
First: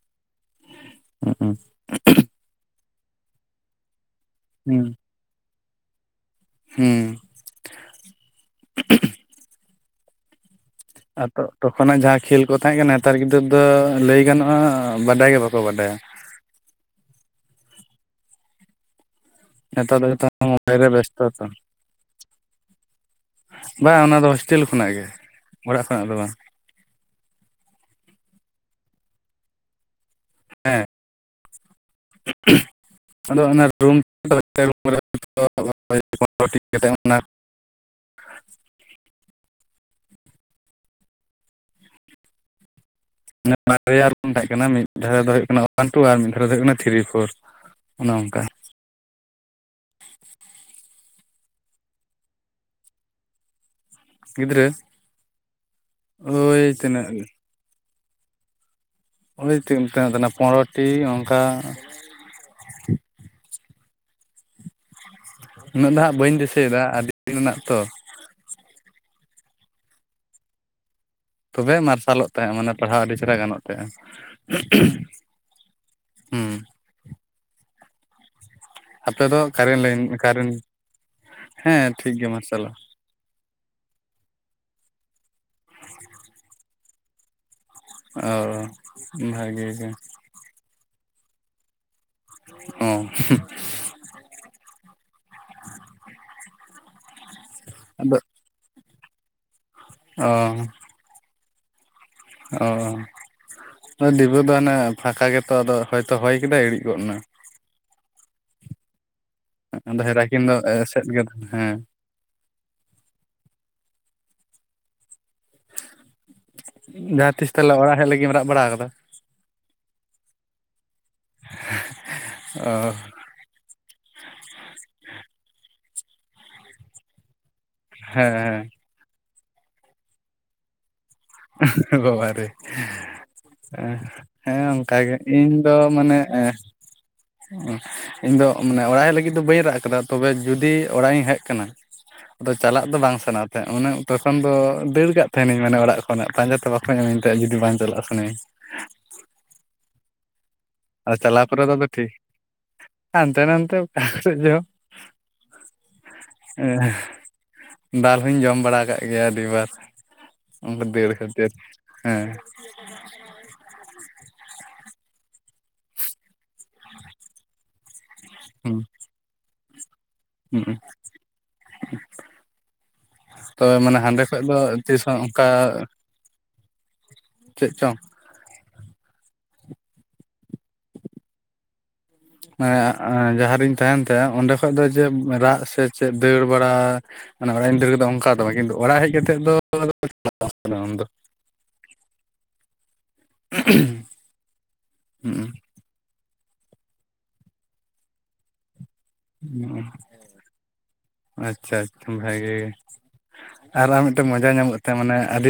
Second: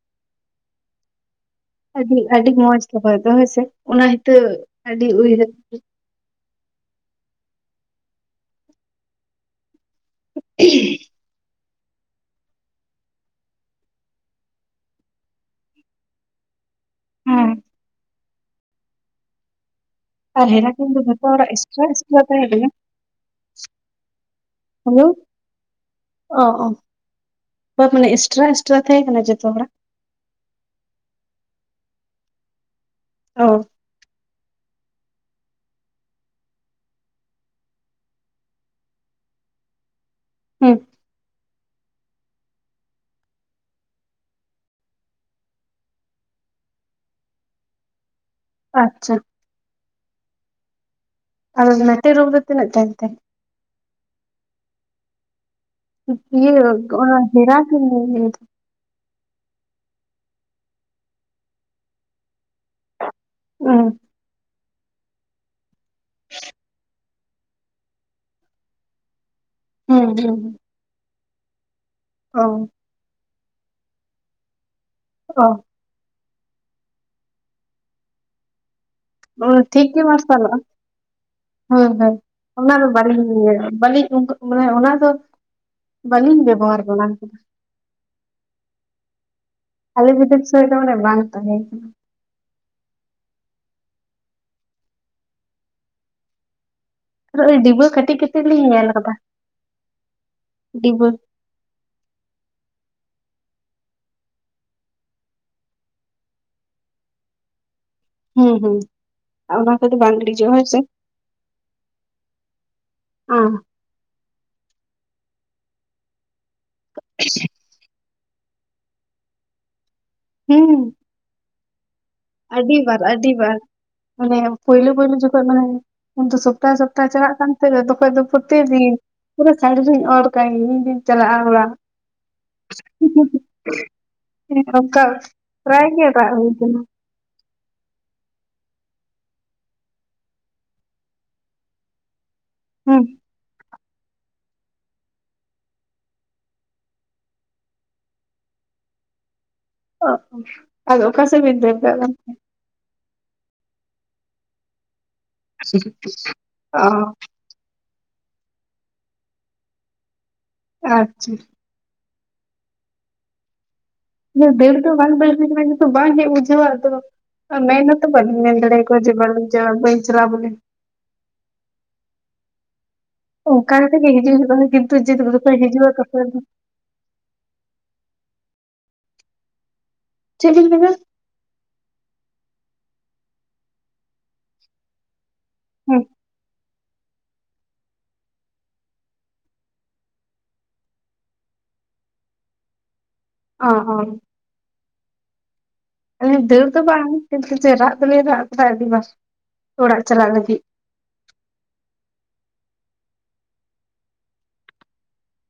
B: ᱦᱩᱸᱜᱼᱩᱸ ᱾
A: ᱟᱹᱰᱤ ᱟᱹᱰᱤ ᱢᱚᱸᱡᱽ ᱜᱮ ᱦᱚᱭ ᱫᱚ ᱦᱳᱭ ᱥᱮ ᱚᱱᱟ ᱦᱤᱸᱛᱚᱜ ᱟᱹᱰᱤ ᱩᱭᱦᱟᱹᱨ
B: ᱦᱩᱸ,
A: [unintelligible]
B: ᱟ ᱛᱳᱜ ᱛᱚᱠᱷᱚᱱᱟᱜ ᱡᱟᱦᱟᱸ ᱠᱷᱮᱞ ᱠᱚ ᱛᱟᱦᱮᱸ ᱠᱟᱱᱟ ᱱᱮᱛᱟᱨ ᱜᱤᱫᱽᱨᱟᱹ ᱫᱚ ᱞᱟᱹᱭ ᱜᱟᱱᱚᱜᱼᱟ ᱵᱟᱰᱟᱭ ᱜᱮ ᱵᱟᱠᱚ ᱵᱟᱰᱟᱭᱟ ᱾
A: ᱦᱮᱸ,
B: ᱱᱮᱛᱟᱨ ᱫᱚ ᱡᱷᱚᱛ
A: ᱟᱨ ᱦᱮᱨᱟᱠᱤᱱ ᱫᱚ ᱡᱚᱛᱚ ᱦᱚᱲᱟᱜ ᱮᱥᱴᱨᱟ ᱮᱥᱴᱨᱟ ᱛᱟᱦᱮᱸ ᱠᱟᱱᱟ?
B: ᱵᱟᱝ ᱚᱱᱟ ᱫᱚ ᱦᱳᱥᱴᱮᱞ ᱠᱷᱚᱱᱟᱜ
A: ᱦᱮᱞᱳ
B: ᱜᱮ ᱚᱲᱟᱜ ᱠᱷᱚᱱᱟᱜ ᱫᱚ ᱵᱟᱝ ᱾
A: ᱚ ᱚ ᱵᱟ ᱢᱟᱱᱮ ᱮᱥᱴᱨᱟ ᱮᱥᱴᱨᱟ ᱛᱟᱦᱮᱸᱠᱟᱱᱟ ᱡᱚᱛᱚ ᱦᱚᱲᱟᱜ?
B: ᱦᱮᱸ ᱚᱫᱚ
A: ᱚ
B: ᱚᱱᱟᱨ ᱨᱩᱢ [unintelligible] ᱮᱱᱟ᱾
A: [inaudible]
B: ᱢᱟᱱᱮ ᱵᱟᱨᱭᱟ ᱨᱮᱵᱚᱱ ᱛᱮᱦᱮᱜ ᱠᱟᱱᱟ ᱢᱤᱫ ᱫᱷᱟᱨᱮ ᱫᱚ ᱦᱩᱭᱩᱜ ᱠᱟᱱᱟ ᱚᱣᱟᱱ ᱴᱩ ᱟᱨ ᱢᱤᱫ ᱫᱷᱟᱨᱮ ᱫᱚ ᱦᱩᱭᱩᱜ ᱠᱟᱱᱟ ᱛᱷᱤᱨᱤ ᱯᱷᱳᱨ ᱚᱱᱚ ᱚᱱᱠᱟ᱾
A: ᱟᱪᱪᱷᱟ, ᱟᱫᱚ [unintelligible] ᱨᱩᱢ ᱨᱮ ᱛᱤᱱᱟᱹᱜ ᱛᱟᱦᱮᱱᱛᱮ,
B: ᱜᱤᱫᱽᱨᱟᱹ?
A: ᱤᱭᱟ.
B: ᱳᱭ ᱛᱤᱱᱟᱹᱜ
A: ᱚᱱᱟ ᱦᱮᱨᱟᱠᱤᱱ, [inaudible]
B: ᱚᱱᱰᱮ ᱛᱤᱱᱟᱹᱜ ᱮᱢ ᱴᱤ ᱛᱟᱦᱮᱱᱟ ᱯᱚᱱᱨᱚᱴᱤ ᱚᱱᱠᱟ᱾
A: ᱚᱸ,
B: ᱩᱱᱟᱹᱜ ᱫᱚ ᱦᱟᱸᱜ ᱵᱟᱹᱧ ᱫᱤᱥᱟᱹᱭᱮᱫᱟ ᱟᱹᱰᱤ ᱫᱤᱱ ᱨᱮᱱᱟᱜ ᱛᱚ᱾
A: ᱦᱩᱸ ᱦᱩᱸ ᱦᱩᱸ,
B: ᱛᱚᱵᱮ ᱢᱟᱨᱥᱟᱞᱚᱜ
A: ᱚ
B: ᱛᱟᱦᱮᱸᱫ ᱢᱟᱱᱮ ᱯᱟᱲᱦᱟᱣ ᱟᱹᱰᱤ ᱪᱮᱦᱨᱟ ᱜᱟᱱᱚᱜ ᱛᱟᱦᱮᱸᱼᱟ᱾
A: ᱚ,
B: ᱦᱩᱸ, ᱟᱯᱮ ᱫᱚ
A: ᱚ
B: ᱠᱟᱨᱮᱱ
A: ᱴᱷᱤᱠ
B: ᱞᱟᱭᱤᱱ
A: ᱜᱮ
B: ᱠᱟᱨᱮᱱ
A: ᱢᱟᱨᱥᱟᱞᱚᱜᱼᱚ ᱦᱚᱭ
B: ᱦᱮᱸ ᱴᱷᱤᱠ
A: ᱦᱚᱭ
B: ᱜᱮᱭᱟ ᱢᱟᱨᱥᱟᱞᱟ
A: ᱚᱱᱟ ᱫᱚ, ᱵᱟᱹᱞᱤᱧ ᱵᱟᱹᱞᱤᱧ ᱚᱝᱠᱚ ᱢᱟᱱᱮ ᱚᱱᱟ ᱫᱚ ᱵᱟᱹᱞᱤᱧ ᱵᱮᱵᱚᱦᱟᱨ ᱫᱚ ᱚᱱᱟ ᱠᱚᱫᱚ᱾
B: ᱚ ᱵᱷᱟᱜᱮ ᱜᱮ᱾
A: [unintelligible] ᱫᱚ ᱚᱱᱰᱚ ᱵᱟᱝ ᱛᱟᱦᱮᱸ ᱠᱟᱱᱟ᱾
B: ᱚ ᱦᱩᱸ᱾
A: ᱳᱭ ᱰᱤᱵᱟᱹ
B: ᱟᱫᱚ
A: ᱠᱟᱹᱴᱤᱡ ᱠᱟᱹᱴᱤᱡ ᱞᱤᱧ ᱧᱮᱞ ᱠᱟᱫᱟ᱾
B: ᱚ,
A: ᱰᱤᱵᱟᱹ᱾
B: ᱚ, ᱳᱸᱭ ᱰᱤᱵᱟᱹ ᱫᱚ ᱦᱟᱱᱮ ᱯᱷᱟᱸᱠᱟ ᱜᱮᱛᱚ ᱟᱫᱚ ᱦᱚᱭᱛᱚ ᱦᱚᱭ ᱠᱮᱫᱟᱭ ᱤᱲᱤᱡ ᱜᱚᱫ ᱮᱱᱟ᱾
A: ᱦᱩᱸ ᱦᱩᱸ ᱚᱱᱟ ᱠᱚᱫᱚ
B: ᱟᱫᱚ
A: ᱵᱟᱝ
B: ᱦᱮᱨᱟᱠᱤᱱ
A: ᱤᱲᱤᱡᱚᱜᱟ
B: ᱫᱚ
A: ᱦᱚᱭ ᱥᱮ?
B: ᱮᱥᱮᱫ ᱜᱮ ᱦᱮᱸ
A: ᱚᱸ,
B: ᱡᱟᱦᱟᱸᱛᱤᱥ ᱛᱟᱦᱚᱞᱮ ᱚᱲᱟᱜ ᱦᱮᱡ ᱞᱟᱹᱜᱤᱫᱼᱮᱢ ᱨᱟᱜ ᱵᱟᱲᱟ ᱠᱟᱫᱟ?
A: ᱦᱩᱸ,
B: [unintelligible] [inaudible]
A: ᱟᱹᱰᱤ
B: ᱚ
A: ᱵᱟᱨ ᱟᱹᱰᱤ ᱟᱹᱰᱤ ᱵᱟᱨ, ᱢᱟᱱᱮ ᱯᱳᱭᱞᱳ ᱯᱳᱭᱞᱳ ᱡᱚᱠᱷᱚᱡ ᱢᱟᱱᱮ ᱩᱱᱫᱚ ᱥᱚᱯᱛᱟ ᱥᱚᱯᱛᱟ ᱪᱟᱞᱟᱜ ᱠᱟᱱ [unintelligible] ᱛᱚᱠᱷᱚᱱ ᱫᱚ
B: ᱦᱮᱸ
A: ᱯᱚᱛᱤ ᱫᱤᱱ ᱯᱩᱨᱟᱹ ᱥᱟᱲᱤᱨᱤᱧ ᱚᱨ ᱠᱟᱜᱤᱧ᱾
B: ᱵᱟᱵᱟ ᱨᱮ, ᱦᱮᱸ
A: ᱚᱱᱠᱟ
B: ᱚᱝᱠᱟᱜᱮ᱾ ᱤᱧ ᱫᱚ
A: ᱯᱨᱟᱭ ᱜᱮ
B: ᱢᱟᱱᱮ
A: ᱨᱟᱜ ᱦᱩᱭ
B: ᱮᱸ
A: ᱠᱟᱱᱟ
B: ᱤᱧ ᱫᱚ ᱢᱟᱱᱮ ᱚᱲᱟᱜ ᱦᱮᱡ ᱞᱟᱹᱜᱤᱫ ᱫᱚ ᱵᱟᱹᱧ ᱨᱟᱜ ᱠᱟᱫᱟ, ᱛᱚᱵᱮ ᱡᱩᱫᱤ ᱚᱲᱟᱜ ᱤᱧ ᱦᱮᱡ ᱠᱟᱱᱟ, ᱟᱫᱚ ᱪᱟᱞᱟᱜ ᱫᱚ
A: ᱦᱩᱸ
B: ᱵᱟᱝ ᱥᱟᱱᱟ ᱛᱟᱦᱮᱸᱫ᱾ ᱩᱱᱮ ᱛᱚᱠᱷᱚᱱ ᱫᱚ ᱫᱟᱹᱲ ᱠᱟᱜ ᱛᱟᱦᱮᱱᱤᱧ ᱢᱟᱱᱮ ᱚᱲᱟᱜ ᱠᱷᱚᱱᱟᱜ ᱯᱟᱸᱡᱟᱸᱛᱮ ᱵᱟᱠᱚ ᱧᱟᱢᱤᱧ ᱛᱟᱦᱮᱜ ᱡᱩᱫᱤ ᱵᱟᱝ ᱪᱟᱞᱟᱜ ᱥᱟᱱᱟᱹᱧᱟ᱾
A: ᱟᱫᱚ
B: ᱟᱨ
A: ᱚᱠᱟᱥᱮᱜ
B: ᱪᱟᱞᱟᱣ
A: ᱵᱤᱱ
B: ᱯᱚᱨᱮ ᱫᱚ ᱟᱫᱚ
A: ᱫᱟᱹᱲᱠᱟᱜ
B: ᱴᱷᱤᱠ
A: ᱠᱟᱱ ᱛᱟᱸᱦᱮᱸ?
B: ᱦᱟᱱᱛᱮ ᱱᱟᱱᱛᱮ ᱚᱠᱟ ᱠᱚᱨᱮ ᱪᱚ,
A: ᱚᱸ,
B: ᱫᱟᱞ ᱦᱚᱧ ᱡᱚᱢ ᱵᱟᱲᱟᱠᱟᱜ ᱜᱮᱭᱟ ᱟᱹᱰᱤ ᱵᱟᱨ, ᱫᱟᱹᱲ
A: ᱟᱪᱪᱷᱟ
B: ᱠᱷᱟᱹᱛᱤᱨ᱾ ᱦᱮᱸ, [unintelligible]
A: ᱤᱭᱟᱹ ᱫᱟᱹᱲ ᱫᱚ ᱵᱟᱝ ᱫᱟᱹᱲ ᱦᱳᱭ ᱠᱟᱱᱟ ᱠᱤᱱᱛᱩ ᱵᱟᱝ ᱦᱮᱡ ᱵᱩᱡᱷᱟᱹᱣ-ᱟ᱾ ᱟᱫᱚ ᱢᱮᱱ ᱦᱚᱛᱚ ᱵᱟᱞᱤᱧ ᱢᱮᱱ
B: ᱦᱩᱸ
A: ᱫᱟᱲᱮᱭᱟ ᱠᱚᱣᱟ ᱡᱮ ᱵᱟᱝ ᱞᱤᱧ ᱪᱟᱜ-ᱟ ᱵᱟᱹᱧ ᱪᱟᱞᱟᱜ-ᱟ ᱵᱚᱞᱮ᱾
B: [unintelligible] [inaudible] ᱛᱚᱵᱮ
A: ᱚᱝᱠᱟ ᱠᱟᱛᱮ
B: ᱢᱟᱱᱮ
A: ᱜᱮ
B: ᱦᱟᱸᱰᱮ
A: ᱦᱤᱡᱩᱜ
B: ᱠᱷᱚᱡ
A: ᱦᱤᱞᱚᱜ
B: ᱫᱚ
A: ᱦᱚᱸ ᱠᱤᱱᱛᱩ
B: ᱛᱤᱥ
A: ᱡᱮ ᱫᱚᱢᱮ
B: ᱚᱱᱠᱟ
A: ᱫᱚᱠᱚ ᱦᱤᱡᱩᱜ-ᱟ ᱠᱷᱟᱹᱯᱟᱹᱨᱤ᱾ [unintelligible]
B: ᱪᱮᱜ ᱪᱚᱝ?
A: ᱪᱮᱜ ᱞᱤᱧ ᱢᱮᱱᱟ?
B: ᱦᱮᱸ ᱡᱟᱦᱟᱸᱨᱤᱧ ᱛᱟᱦᱮᱱ ᱛᱮ ᱚᱸᱰᱮ ᱠᱷᱚᱡ ᱫᱚ ᱡᱮ ᱨᱟᱜ ᱥᱮ
A: ᱦᱮᱸ
B: ᱪᱮᱫ ᱫᱟᱹᱲ ᱵᱟᱲᱟ ᱢᱟᱱᱮ ᱚᱲᱟᱜ ᱤᱧ ᱠᱮᱫᱟ ᱚᱱᱠᱟ ᱫᱚ ᱵᱟᱝ, ᱠᱤᱱᱛᱩ ᱚᱲᱟᱜ ᱦᱮᱡ ᱠᱟᱛᱮᱫ ᱫᱚ [unintelligible] ᱥᱟᱱᱟᱣᱟ ᱩᱱᱫᱚ᱾ [unintelligible] [inaudible]
A: ᱦᱚᱸ ᱦᱚᱸ
B: [unintelligible]
A: ᱟᱹᱞᱤᱧ ᱫᱟᱹᱲ ᱫᱚ ᱵᱟᱝ ᱠᱤᱱᱛᱩ ᱡᱮ ᱨᱟᱜ ᱫᱚᱞᱤᱧ ᱨᱟᱜ ᱠᱟᱫᱟ ᱟᱰᱤᱵᱟᱨ᱾
B: [unintelligible] ᱟᱪᱪᱷᱟ ᱟᱪᱪᱷᱟ ᱵᱷᱟᱜᱮ ᱜᱮ, ᱟᱨ ᱢᱤᱫᱴᱟᱝ ᱢᱚᱡᱟ ᱧᱟᱢ ᱠᱟᱛᱮ ᱢᱟᱱᱮ ᱟᱹᱰᱤ